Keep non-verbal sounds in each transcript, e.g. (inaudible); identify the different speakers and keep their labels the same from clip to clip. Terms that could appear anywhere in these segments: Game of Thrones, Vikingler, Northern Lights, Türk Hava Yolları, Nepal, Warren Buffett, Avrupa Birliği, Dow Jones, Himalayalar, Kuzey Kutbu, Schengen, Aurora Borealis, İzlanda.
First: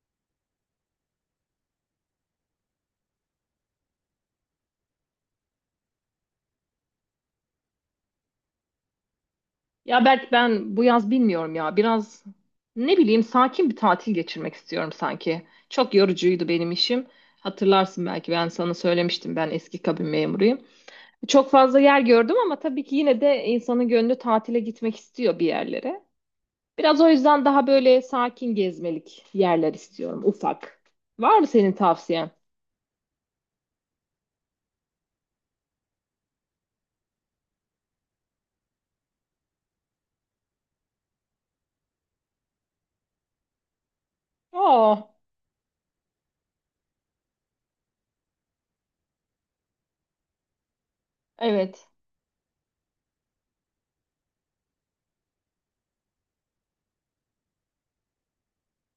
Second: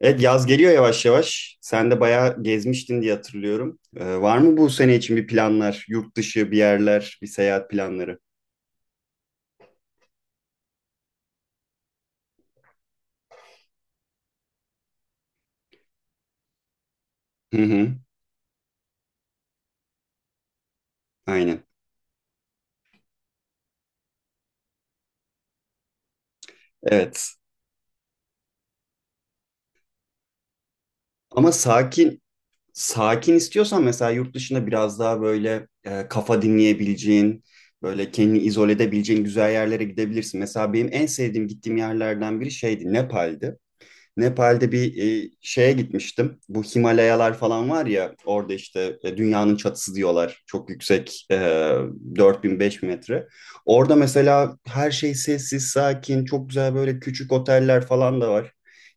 Speaker 1: Evet yaz geliyor yavaş yavaş. Sen de bayağı gezmiştin diye hatırlıyorum. Var mı bu sene için bir planlar? Yurt dışı bir yerler, bir seyahat planları?
Speaker 2: Ya Berk, ben bu yaz bilmiyorum ya. Biraz, ne bileyim, sakin bir tatil geçirmek istiyorum sanki. Çok yorucuydu benim işim.
Speaker 1: Hı hı,
Speaker 2: Hatırlarsın belki, ben sana söylemiştim, ben eski kabin memuruyum. Çok
Speaker 1: aynen.
Speaker 2: fazla yer gördüm ama tabii ki yine de insanın gönlü tatile gitmek istiyor bir yerlere. Biraz o
Speaker 1: Evet.
Speaker 2: yüzden daha böyle sakin gezmelik yerler istiyorum, ufak. Var mı
Speaker 1: Ama
Speaker 2: senin
Speaker 1: sakin
Speaker 2: tavsiyen?
Speaker 1: sakin istiyorsan mesela yurt dışında biraz daha böyle kafa dinleyebileceğin, böyle kendini izole edebileceğin güzel yerlere gidebilirsin. Mesela benim en sevdiğim gittiğim yerlerden biri şeydi, Nepal'di. Nepal'de
Speaker 2: Aa,
Speaker 1: bir şeye gitmiştim. Bu Himalayalar falan var ya orada işte dünyanın çatısı diyorlar. Çok yüksek
Speaker 2: evet.
Speaker 1: 4000-5000 metre. Orada mesela her şey sessiz, sakin, çok güzel böyle küçük oteller falan da var.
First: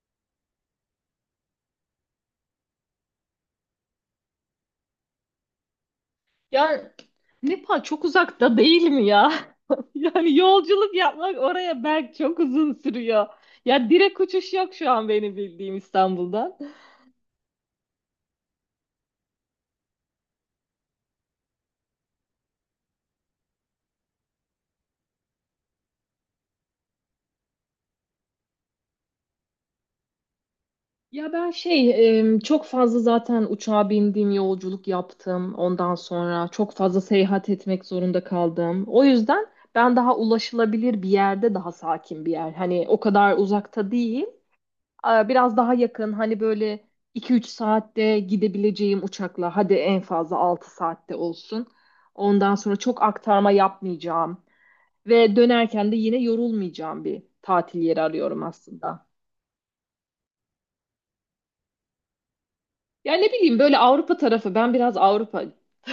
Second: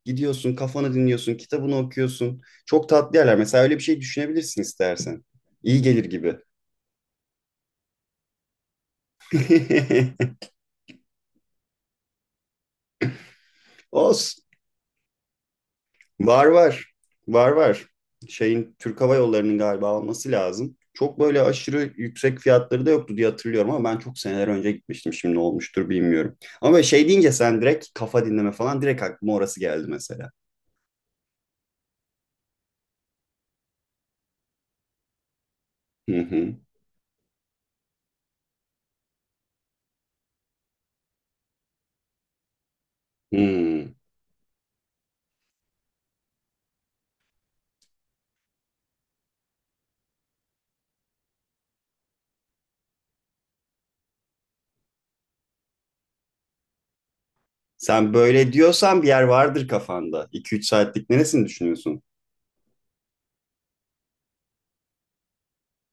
Speaker 1: Gidiyorsun, kafanı dinliyorsun, kitabını okuyorsun. Çok tatlı yerler. Mesela öyle bir şey düşünebilirsin istersen. İyi gelir gibi.
Speaker 2: Ya Nepal çok uzakta değil mi ya? (laughs) Yani yolculuk yapmak oraya belki çok uzun sürüyor. Ya
Speaker 1: (laughs)
Speaker 2: direkt
Speaker 1: Olsun.
Speaker 2: uçuş yok şu an benim bildiğim,
Speaker 1: Var
Speaker 2: İstanbul'dan.
Speaker 1: var. Var var. Şeyin Türk Hava Yolları'nın galiba alması lazım. Çok böyle aşırı yüksek fiyatları da yoktu diye hatırlıyorum ama ben çok seneler önce gitmiştim. Şimdi ne olmuştur bilmiyorum. Ama böyle şey deyince sen direkt kafa dinleme falan direkt aklıma orası geldi mesela.
Speaker 2: Ya ben şey, çok fazla zaten uçağa bindim, yolculuk yaptım. Ondan
Speaker 1: Hı
Speaker 2: sonra
Speaker 1: hı.
Speaker 2: çok fazla seyahat etmek zorunda kaldım. O yüzden ben daha ulaşılabilir bir yerde, daha sakin bir yer. Hani o kadar uzakta
Speaker 1: Hmm.
Speaker 2: değil. Biraz daha yakın, hani böyle 2-3 saatte gidebileceğim uçakla, hadi en fazla 6 saatte olsun. Ondan sonra çok aktarma yapmayacağım ve dönerken de yine yorulmayacağım bir tatil yeri
Speaker 1: Sen
Speaker 2: arıyorum
Speaker 1: böyle diyorsan bir
Speaker 2: aslında.
Speaker 1: yer vardır kafanda. iki üç saatlik neresini düşünüyorsun?
Speaker 2: Yani ne bileyim, böyle Avrupa tarafı, ben biraz Avrupa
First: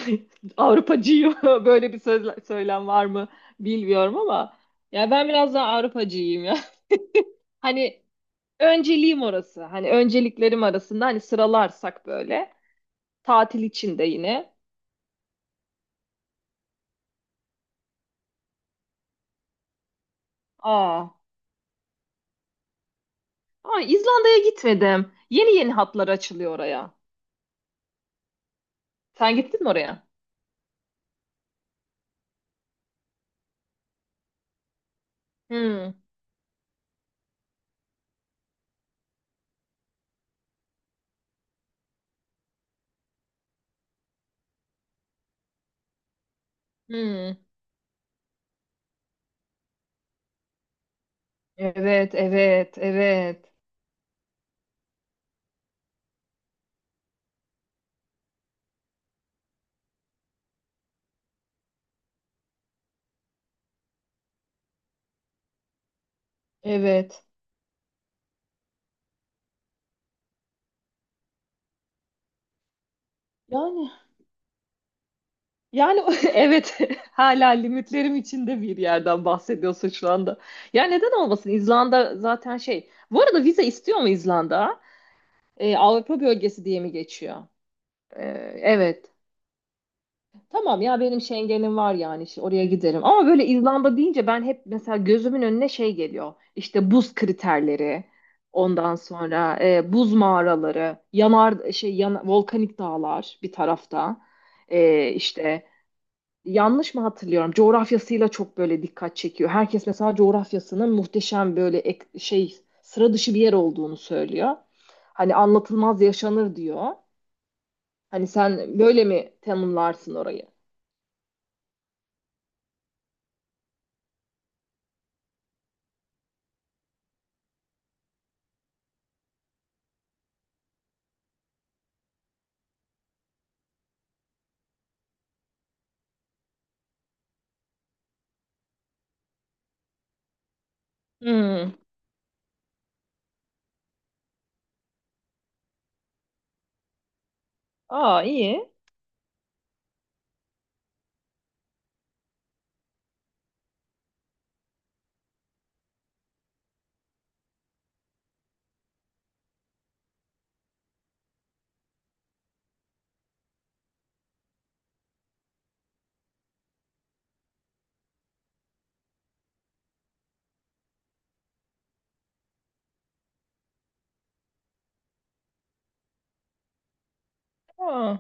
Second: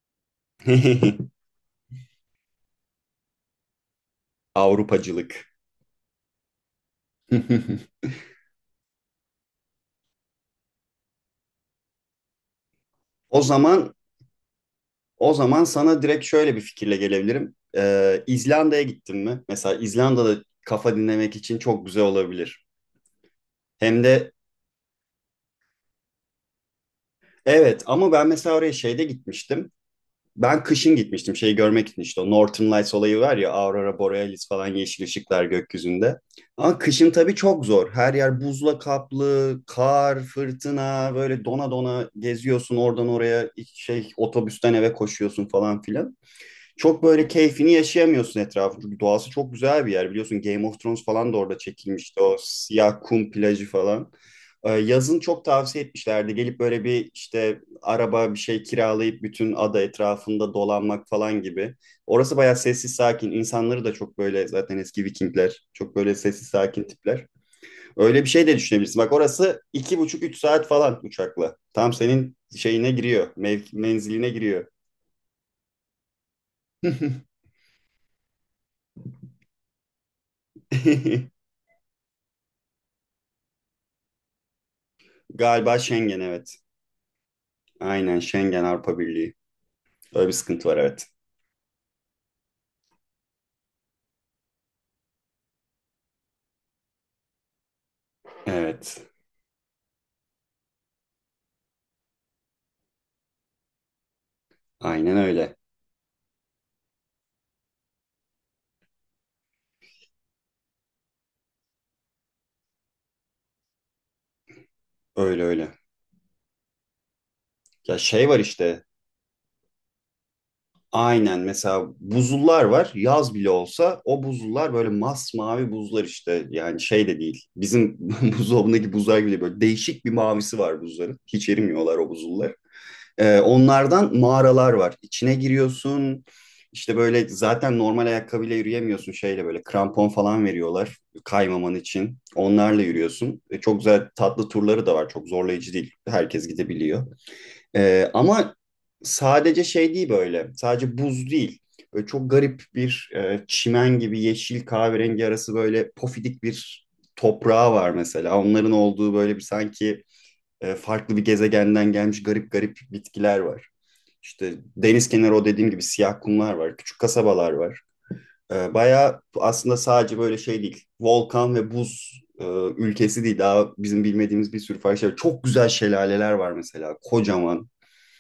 Speaker 2: (laughs) Avrupacıyım
Speaker 1: (laughs)
Speaker 2: (laughs) böyle bir söz, söylem var mı bilmiyorum ama, ya ben
Speaker 1: Avrupacılık.
Speaker 2: biraz daha Avrupacıyım ya. (laughs) Hani
Speaker 1: (laughs)
Speaker 2: önceliğim orası. Hani önceliklerim arasında, hani sıralarsak böyle,
Speaker 1: O
Speaker 2: tatil
Speaker 1: zaman
Speaker 2: için de yine.
Speaker 1: O zaman sana direkt şöyle bir fikirle gelebilirim. İzlanda'ya gittin mi? Mesela İzlanda'da kafa
Speaker 2: Aa,
Speaker 1: dinlemek için çok güzel olabilir.
Speaker 2: aa,
Speaker 1: Hem de
Speaker 2: İzlanda'ya gitmedim. Yeni yeni hatlar açılıyor oraya.
Speaker 1: evet ama ben mesela oraya şeyde
Speaker 2: Sen gittin mi
Speaker 1: gitmiştim.
Speaker 2: oraya?
Speaker 1: Ben kışın gitmiştim şeyi görmek için işte o Northern Lights olayı var ya Aurora Borealis falan yeşil ışıklar
Speaker 2: Hmm,
Speaker 1: gökyüzünde. Ama kışın tabii çok zor. Her yer buzla kaplı, kar, fırtına böyle dona dona geziyorsun oradan oraya şey otobüsten eve koşuyorsun falan filan. Çok böyle
Speaker 2: hmm.
Speaker 1: keyfini yaşayamıyorsun etrafı. Çünkü doğası çok güzel bir yer. Biliyorsun Game of Thrones falan da orada
Speaker 2: Evet,
Speaker 1: çekilmişti. O
Speaker 2: evet,
Speaker 1: siyah kum
Speaker 2: evet,
Speaker 1: plajı falan. Yazın çok tavsiye etmişlerdi. Gelip böyle bir işte araba bir şey kiralayıp bütün ada etrafında dolanmak falan gibi. Orası bayağı sessiz sakin. İnsanları da çok böyle zaten eski Vikingler. Çok böyle sessiz sakin
Speaker 2: evet.
Speaker 1: tipler. Öyle bir şey de düşünebilirsin. Bak orası iki buçuk üç saat falan uçakla. Tam senin şeyine giriyor.
Speaker 2: Yani,
Speaker 1: Menziline giriyor.
Speaker 2: yani (laughs) evet. (laughs) Hala limitlerim içinde bir yerden bahsediyorsun şu anda. Ya, neden
Speaker 1: (laughs)
Speaker 2: olmasın? İzlanda zaten şey. Bu arada vize istiyor mu İzlanda? Ee,
Speaker 1: Galiba
Speaker 2: Avrupa
Speaker 1: Schengen evet.
Speaker 2: bölgesi diye mi geçiyor?
Speaker 1: Aynen
Speaker 2: Ee,
Speaker 1: Schengen Avrupa
Speaker 2: evet.
Speaker 1: Birliği. Böyle bir sıkıntı var
Speaker 2: Tamam ya,
Speaker 1: evet.
Speaker 2: benim Schengen'im var, yani işte oraya giderim. Ama böyle İzlanda deyince ben hep mesela gözümün önüne şey geliyor. İşte buz kriterleri, ondan
Speaker 1: Evet.
Speaker 2: sonra buz mağaraları, yanar şey yan, volkanik dağlar bir tarafta.
Speaker 1: Aynen öyle.
Speaker 2: İşte yanlış mı hatırlıyorum? Coğrafyasıyla çok böyle dikkat çekiyor. Herkes mesela coğrafyasının muhteşem, böyle şey, sıra dışı bir yer olduğunu söylüyor. Hani
Speaker 1: Öyle öyle.
Speaker 2: anlatılmaz yaşanır diyor.
Speaker 1: Ya
Speaker 2: Hani
Speaker 1: şey var
Speaker 2: sen
Speaker 1: işte.
Speaker 2: böyle mi tanımlarsın orayı?
Speaker 1: Aynen mesela buzullar var. Yaz bile olsa o buzullar böyle masmavi buzlar işte. Yani şey de değil. Bizim (laughs) buzdolabındaki buzlar gibi böyle değişik bir mavisi var buzların. Hiç erimiyorlar o buzullar. Onlardan mağaralar var. İçine giriyorsun. İşte böyle zaten normal ayakkabıyla yürüyemiyorsun şeyle böyle krampon falan veriyorlar
Speaker 2: Hmm.
Speaker 1: kaymaman için. Onlarla yürüyorsun. Çok güzel tatlı turları da var. Çok zorlayıcı değil. Herkes gidebiliyor. Ee,
Speaker 2: Aa,
Speaker 1: ama
Speaker 2: iyi.
Speaker 1: sadece şey değil böyle. Sadece buz değil. Böyle çok garip bir çimen gibi yeşil kahverengi arası böyle pofidik bir toprağı var mesela. Onların olduğu böyle bir sanki farklı bir gezegenden gelmiş garip garip bitkiler var. İşte deniz kenarı o dediğim gibi siyah kumlar var, küçük kasabalar var. Bayağı aslında sadece böyle şey değil, volkan ve buz ülkesi değil. Daha bizim bilmediğimiz bir sürü farklı şey var. Çok güzel şelaleler var mesela, kocaman.
Speaker 2: Aa.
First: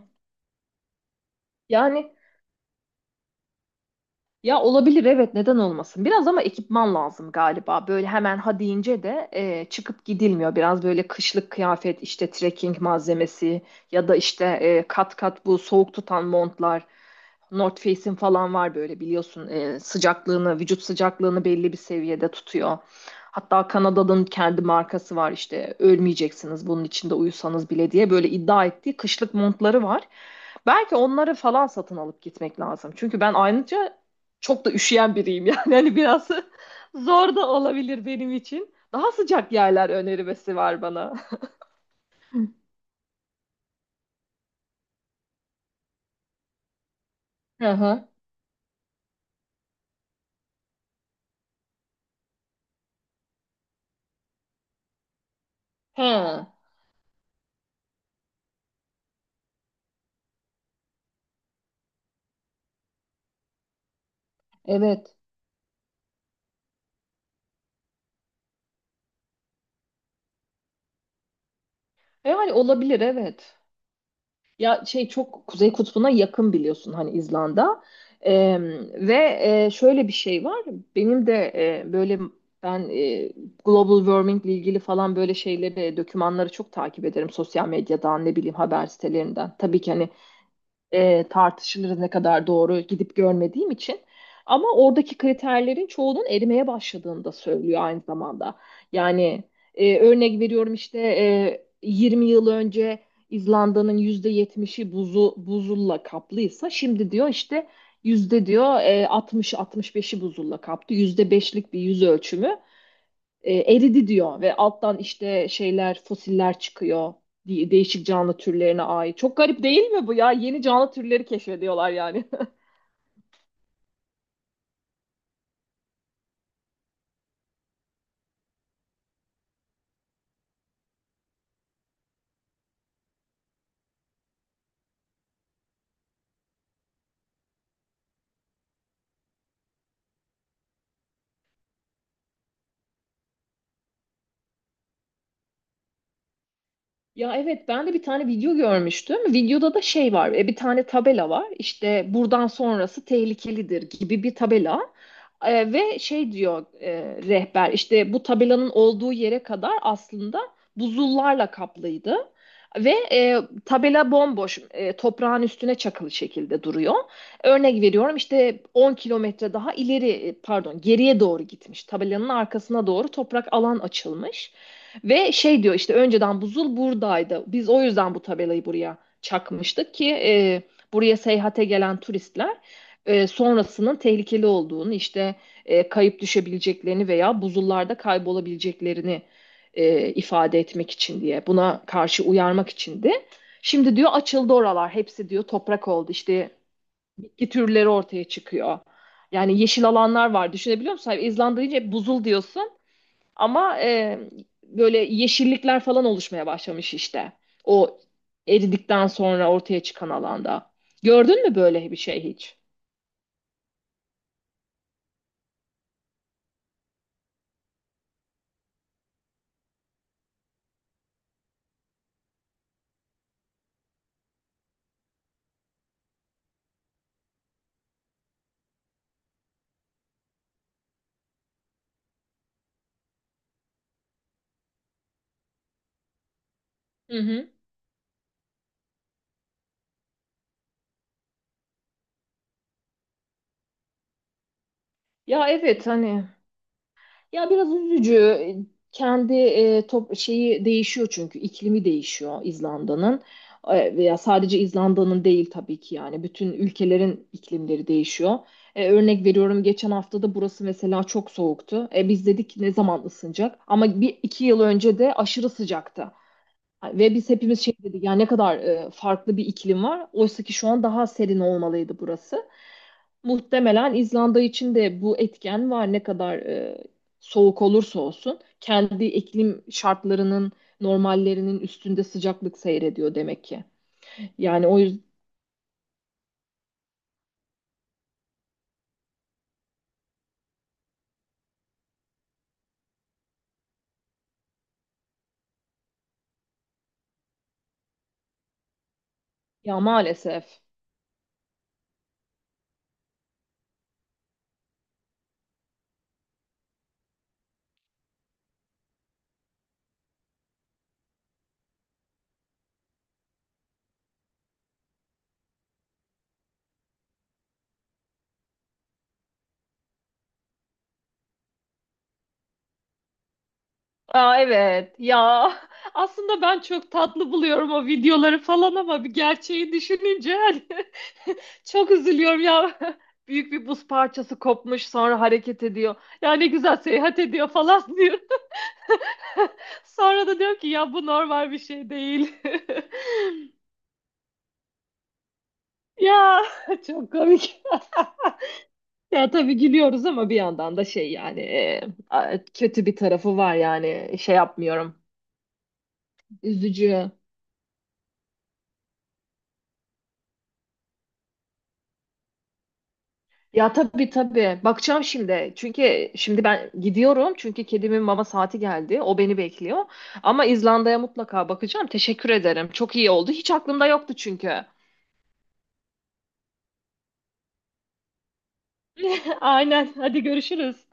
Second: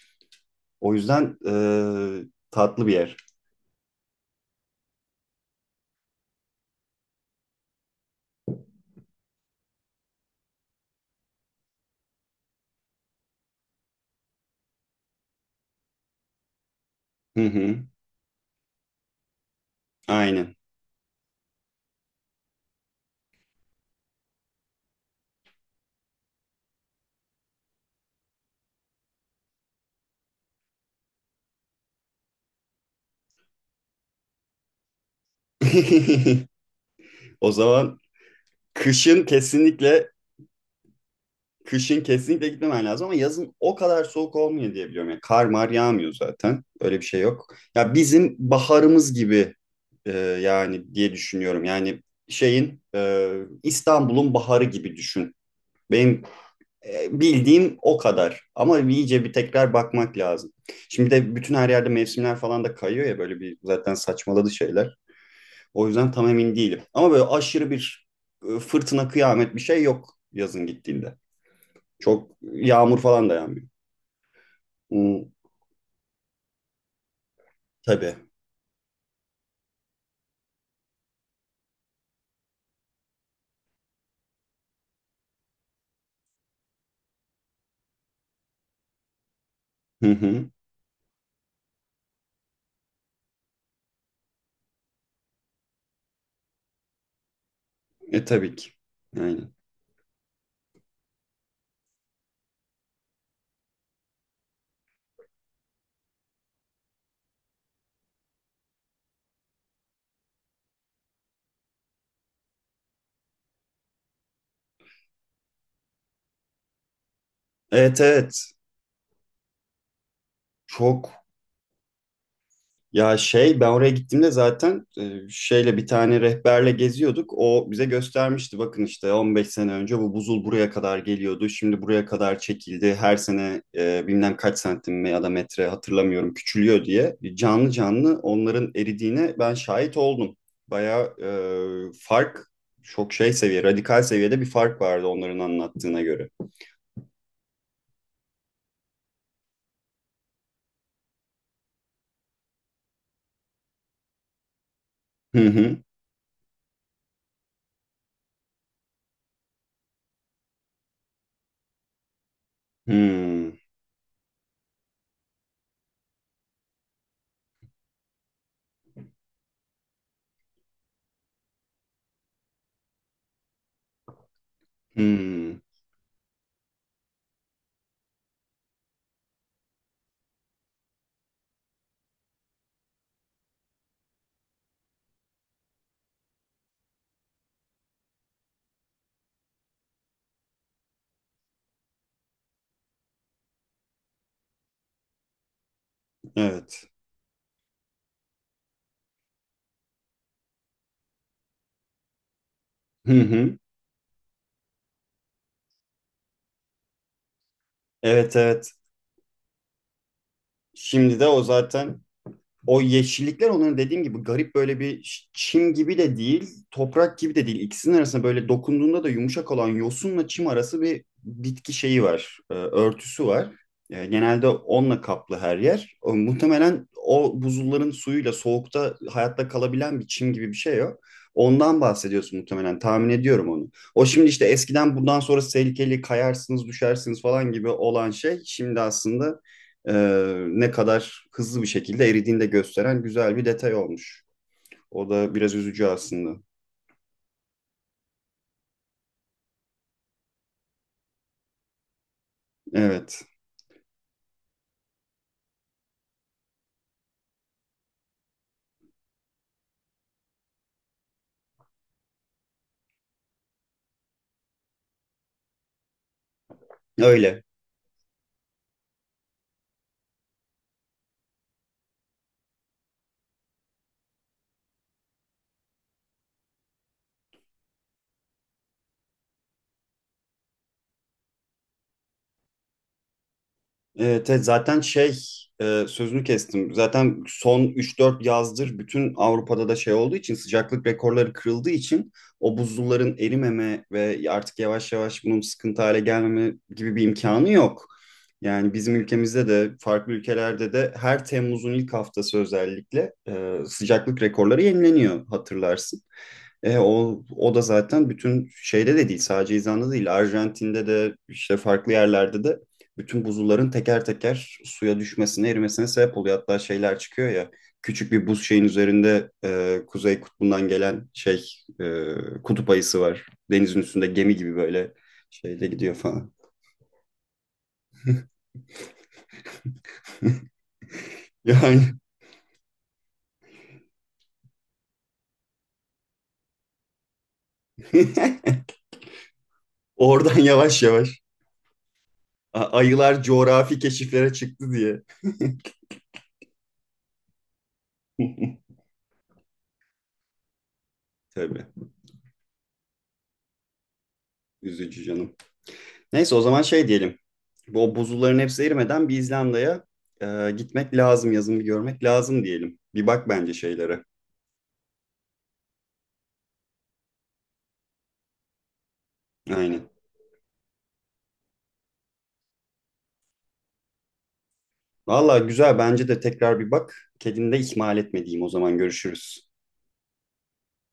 Speaker 1: O yüzden
Speaker 2: Yani,
Speaker 1: tatlı bir yer.
Speaker 2: ya, olabilir, evet, neden olmasın. Biraz ama ekipman lazım galiba. Böyle hemen ha deyince de çıkıp gidilmiyor. Biraz böyle kışlık kıyafet, işte trekking malzemesi ya da işte kat kat bu soğuk tutan montlar.
Speaker 1: Hı hı,
Speaker 2: North Face'in falan var böyle, biliyorsun,
Speaker 1: aynen.
Speaker 2: sıcaklığını, vücut sıcaklığını belli bir seviyede tutuyor. Hatta Kanada'nın kendi markası var işte, ölmeyeceksiniz bunun içinde uyusanız bile diye böyle iddia ettiği kışlık montları var. Belki onları falan satın alıp gitmek lazım. Çünkü ben ayrıca çok da üşüyen biriyim yani. (laughs) Hani biraz
Speaker 1: (laughs)
Speaker 2: zor da
Speaker 1: O zaman
Speaker 2: olabilir benim için. Daha
Speaker 1: kışın
Speaker 2: sıcak yerler
Speaker 1: kesinlikle
Speaker 2: önerilmesi var bana.
Speaker 1: kışın kesinlikle gitmemen lazım ama yazın o kadar soğuk olmuyor diye biliyorum. Yani kar mar yağmıyor zaten. Öyle bir şey yok.
Speaker 2: Hı
Speaker 1: Ya
Speaker 2: hı.
Speaker 1: bizim baharımız gibi yani diye düşünüyorum. Yani şeyin İstanbul'un baharı gibi düşün. Benim
Speaker 2: Ha,
Speaker 1: bildiğim o kadar. Ama iyice bir tekrar bakmak lazım. Şimdi de bütün her yerde mevsimler falan da kayıyor ya böyle bir zaten saçmaladı şeyler.
Speaker 2: evet.
Speaker 1: O yüzden tam emin değilim. Ama böyle aşırı bir fırtına kıyamet bir şey yok yazın gittiğinde. Çok
Speaker 2: Hani
Speaker 1: yağmur
Speaker 2: olabilir,
Speaker 1: falan da
Speaker 2: evet.
Speaker 1: yağmıyor.
Speaker 2: Ya şey,
Speaker 1: Hmm,
Speaker 2: çok Kuzey Kutbu'na yakın biliyorsun, hani, İzlanda.
Speaker 1: tabii.
Speaker 2: E, ve şöyle bir şey var. Benim de, böyle ben, global warming ile ilgili falan böyle şeyleri, dokümanları çok takip ederim, sosyal medyadan, ne bileyim, haber sitelerinden. Tabii ki hani,
Speaker 1: Hı hı.
Speaker 2: tartışılır ne kadar doğru, gidip görmediğim için. Ama oradaki kriterlerin çoğunun erimeye başladığını da söylüyor aynı
Speaker 1: E tabii
Speaker 2: zamanda.
Speaker 1: ki.
Speaker 2: Yani,
Speaker 1: Aynen.
Speaker 2: örnek veriyorum işte, 20 yıl önce İzlanda'nın %70'i buzu, buzulla kaplıysa, şimdi diyor işte yüzde diyor, 60-65'i buzulla kaplı. %5'lik bir yüz ölçümü eridi diyor, ve alttan işte şeyler, fosiller çıkıyor,
Speaker 1: Evet
Speaker 2: değişik canlı
Speaker 1: evet.
Speaker 2: türlerine ait. Çok garip değil mi bu ya? Yeni canlı
Speaker 1: Çok.
Speaker 2: türleri keşfediyorlar yani.
Speaker 1: Ya şey ben oraya gittiğimde zaten şeyle bir tane rehberle geziyorduk. O bize göstermişti bakın işte 15 sene önce bu buzul buraya kadar geliyordu. Şimdi buraya kadar çekildi. Her sene bilmem kaç santim ya da metre hatırlamıyorum küçülüyor diye. Canlı canlı onların eridiğine ben şahit oldum. Bayağı fark çok şey seviye radikal seviyede bir fark vardı onların anlattığına göre.
Speaker 2: Ya evet, ben de bir tane video görmüştüm. Videoda da şey var. Bir tane tabela var. İşte buradan sonrası tehlikelidir gibi bir tabela.
Speaker 1: Hı
Speaker 2: E,
Speaker 1: hı.
Speaker 2: ve şey diyor, rehber işte, bu tabelanın olduğu yere kadar aslında buzullarla kaplıydı. Ve
Speaker 1: Hmm.
Speaker 2: tabela bomboş, toprağın üstüne çakılı şekilde duruyor. Örnek veriyorum işte, 10 kilometre daha ileri, pardon, geriye doğru gitmiş. Tabelanın arkasına doğru toprak alan açılmış. Ve
Speaker 1: Hmm.
Speaker 2: şey diyor işte, önceden buzul buradaydı. Biz o yüzden bu tabelayı buraya çakmıştık ki buraya seyahate gelen turistler, sonrasının tehlikeli olduğunu, işte kayıp düşebileceklerini veya buzullarda kaybolabileceklerini ifade etmek için diye, buna karşı uyarmak içindi. Şimdi diyor, açıldı oralar hepsi, diyor toprak oldu işte,
Speaker 1: Evet.
Speaker 2: bitki türleri ortaya çıkıyor. Yani yeşil alanlar var, düşünebiliyor musun? İzlanda deyince hep buzul diyorsun.
Speaker 1: Hı hı.
Speaker 2: Ama böyle yeşillikler falan oluşmaya başlamış işte. O
Speaker 1: Evet evet.
Speaker 2: eridikten sonra ortaya çıkan alanda.
Speaker 1: Şimdi de o
Speaker 2: Gördün mü böyle bir
Speaker 1: zaten
Speaker 2: şey hiç?
Speaker 1: o yeşillikler onların dediğim gibi garip böyle bir çim gibi de değil, toprak gibi de değil. İkisinin arasında böyle dokunduğunda da yumuşak olan yosunla çim arası bir bitki şeyi var, örtüsü var. Genelde onunla kaplı her yer. O, muhtemelen o buzulların suyuyla soğukta hayatta kalabilen bir çim gibi bir şey o. Ondan bahsediyorsun muhtemelen. Tahmin ediyorum onu. O şimdi işte eskiden bundan sonra tehlikeli kayarsınız,
Speaker 2: Hı
Speaker 1: düşersiniz
Speaker 2: hı.
Speaker 1: falan gibi olan şey şimdi aslında e, ne kadar hızlı bir şekilde eridiğini de gösteren güzel bir detay olmuş. O da
Speaker 2: Ya
Speaker 1: biraz üzücü
Speaker 2: evet hani,
Speaker 1: aslında.
Speaker 2: ya biraz üzücü. Kendi top şeyi değişiyor, çünkü iklimi değişiyor
Speaker 1: Evet,
Speaker 2: İzlanda'nın. Veya sadece İzlanda'nın değil tabii ki, yani bütün ülkelerin iklimleri değişiyor. Örnek veriyorum, geçen hafta da burası mesela çok soğuktu. Biz dedik ki, ne zaman ısınacak? Ama 1-2 yıl önce de aşırı sıcaktı. Ve biz
Speaker 1: öyle.
Speaker 2: hepimiz şey dedik ya, ne kadar, farklı bir iklim var. Oysa ki şu an daha serin olmalıydı burası. Muhtemelen İzlanda için de bu etken var. Ne kadar soğuk olursa olsun, kendi iklim şartlarının normallerinin üstünde sıcaklık seyrediyor demek ki.
Speaker 1: Evet, evet,
Speaker 2: Yani o
Speaker 1: zaten
Speaker 2: yüzden,
Speaker 1: şey sözünü kestim. Zaten son üç dört yazdır bütün Avrupa'da da şey olduğu için sıcaklık rekorları kırıldığı için o buzulların erimeme ve artık yavaş yavaş bunun sıkıntı hale gelmeme gibi bir imkanı yok. Yani bizim ülkemizde de
Speaker 2: ya,
Speaker 1: farklı
Speaker 2: maalesef.
Speaker 1: ülkelerde de her Temmuz'un ilk haftası özellikle sıcaklık rekorları yenileniyor hatırlarsın. O da zaten bütün şeyde de değil sadece İzlanda değil Arjantin'de de işte farklı yerlerde de bütün buzulların teker teker suya düşmesine erimesine sebep oluyor. Hatta şeyler çıkıyor ya küçük bir buz şeyin üzerinde Kuzey Kutbu'ndan gelen şey e, kutup ayısı var. Denizin üstünde gemi
Speaker 2: Aa,
Speaker 1: gibi böyle
Speaker 2: evet ya,
Speaker 1: şeyde gidiyor
Speaker 2: (laughs)
Speaker 1: falan.
Speaker 2: aslında ben çok tatlı buluyorum o videoları falan, ama bir gerçeği düşününce, hani, (laughs)
Speaker 1: Yani
Speaker 2: çok üzülüyorum ya. (laughs) Büyük bir buz parçası kopmuş, sonra hareket ediyor. Ya, ne güzel seyahat ediyor falan. (laughs)
Speaker 1: (laughs)
Speaker 2: Sonra
Speaker 1: oradan
Speaker 2: da diyor ki,
Speaker 1: yavaş
Speaker 2: ya bu
Speaker 1: yavaş
Speaker 2: normal bir şey değil. (laughs)
Speaker 1: ayılar coğrafi keşiflere çıktı diye.
Speaker 2: Ya çok komik. (laughs)
Speaker 1: (laughs)
Speaker 2: Ya tabii, gülüyoruz ama bir yandan da şey yani,
Speaker 1: Tabii
Speaker 2: kötü bir tarafı var yani, şey yapmıyorum.
Speaker 1: üzücü canım. Neyse o zaman şey
Speaker 2: Üzücü.
Speaker 1: diyelim. Bu o buzulların hepsi erimeden bir İzlanda'ya gitmek lazım, yazın bir görmek lazım diyelim. Bir bak bence
Speaker 2: Ya
Speaker 1: şeylere.
Speaker 2: tabii tabii, bakacağım şimdi. Çünkü şimdi ben gidiyorum, çünkü kedimin mama saati geldi. O beni bekliyor.
Speaker 1: Aynen.
Speaker 2: Ama İzlanda'ya mutlaka bakacağım. Teşekkür ederim. Çok iyi oldu. Hiç aklımda yoktu çünkü.
Speaker 1: Valla güzel bence de tekrar bir bak. Kedini de ihmal etmediğim o zaman görüşürüz.
Speaker 2: (laughs) Aynen. Hadi görüşürüz.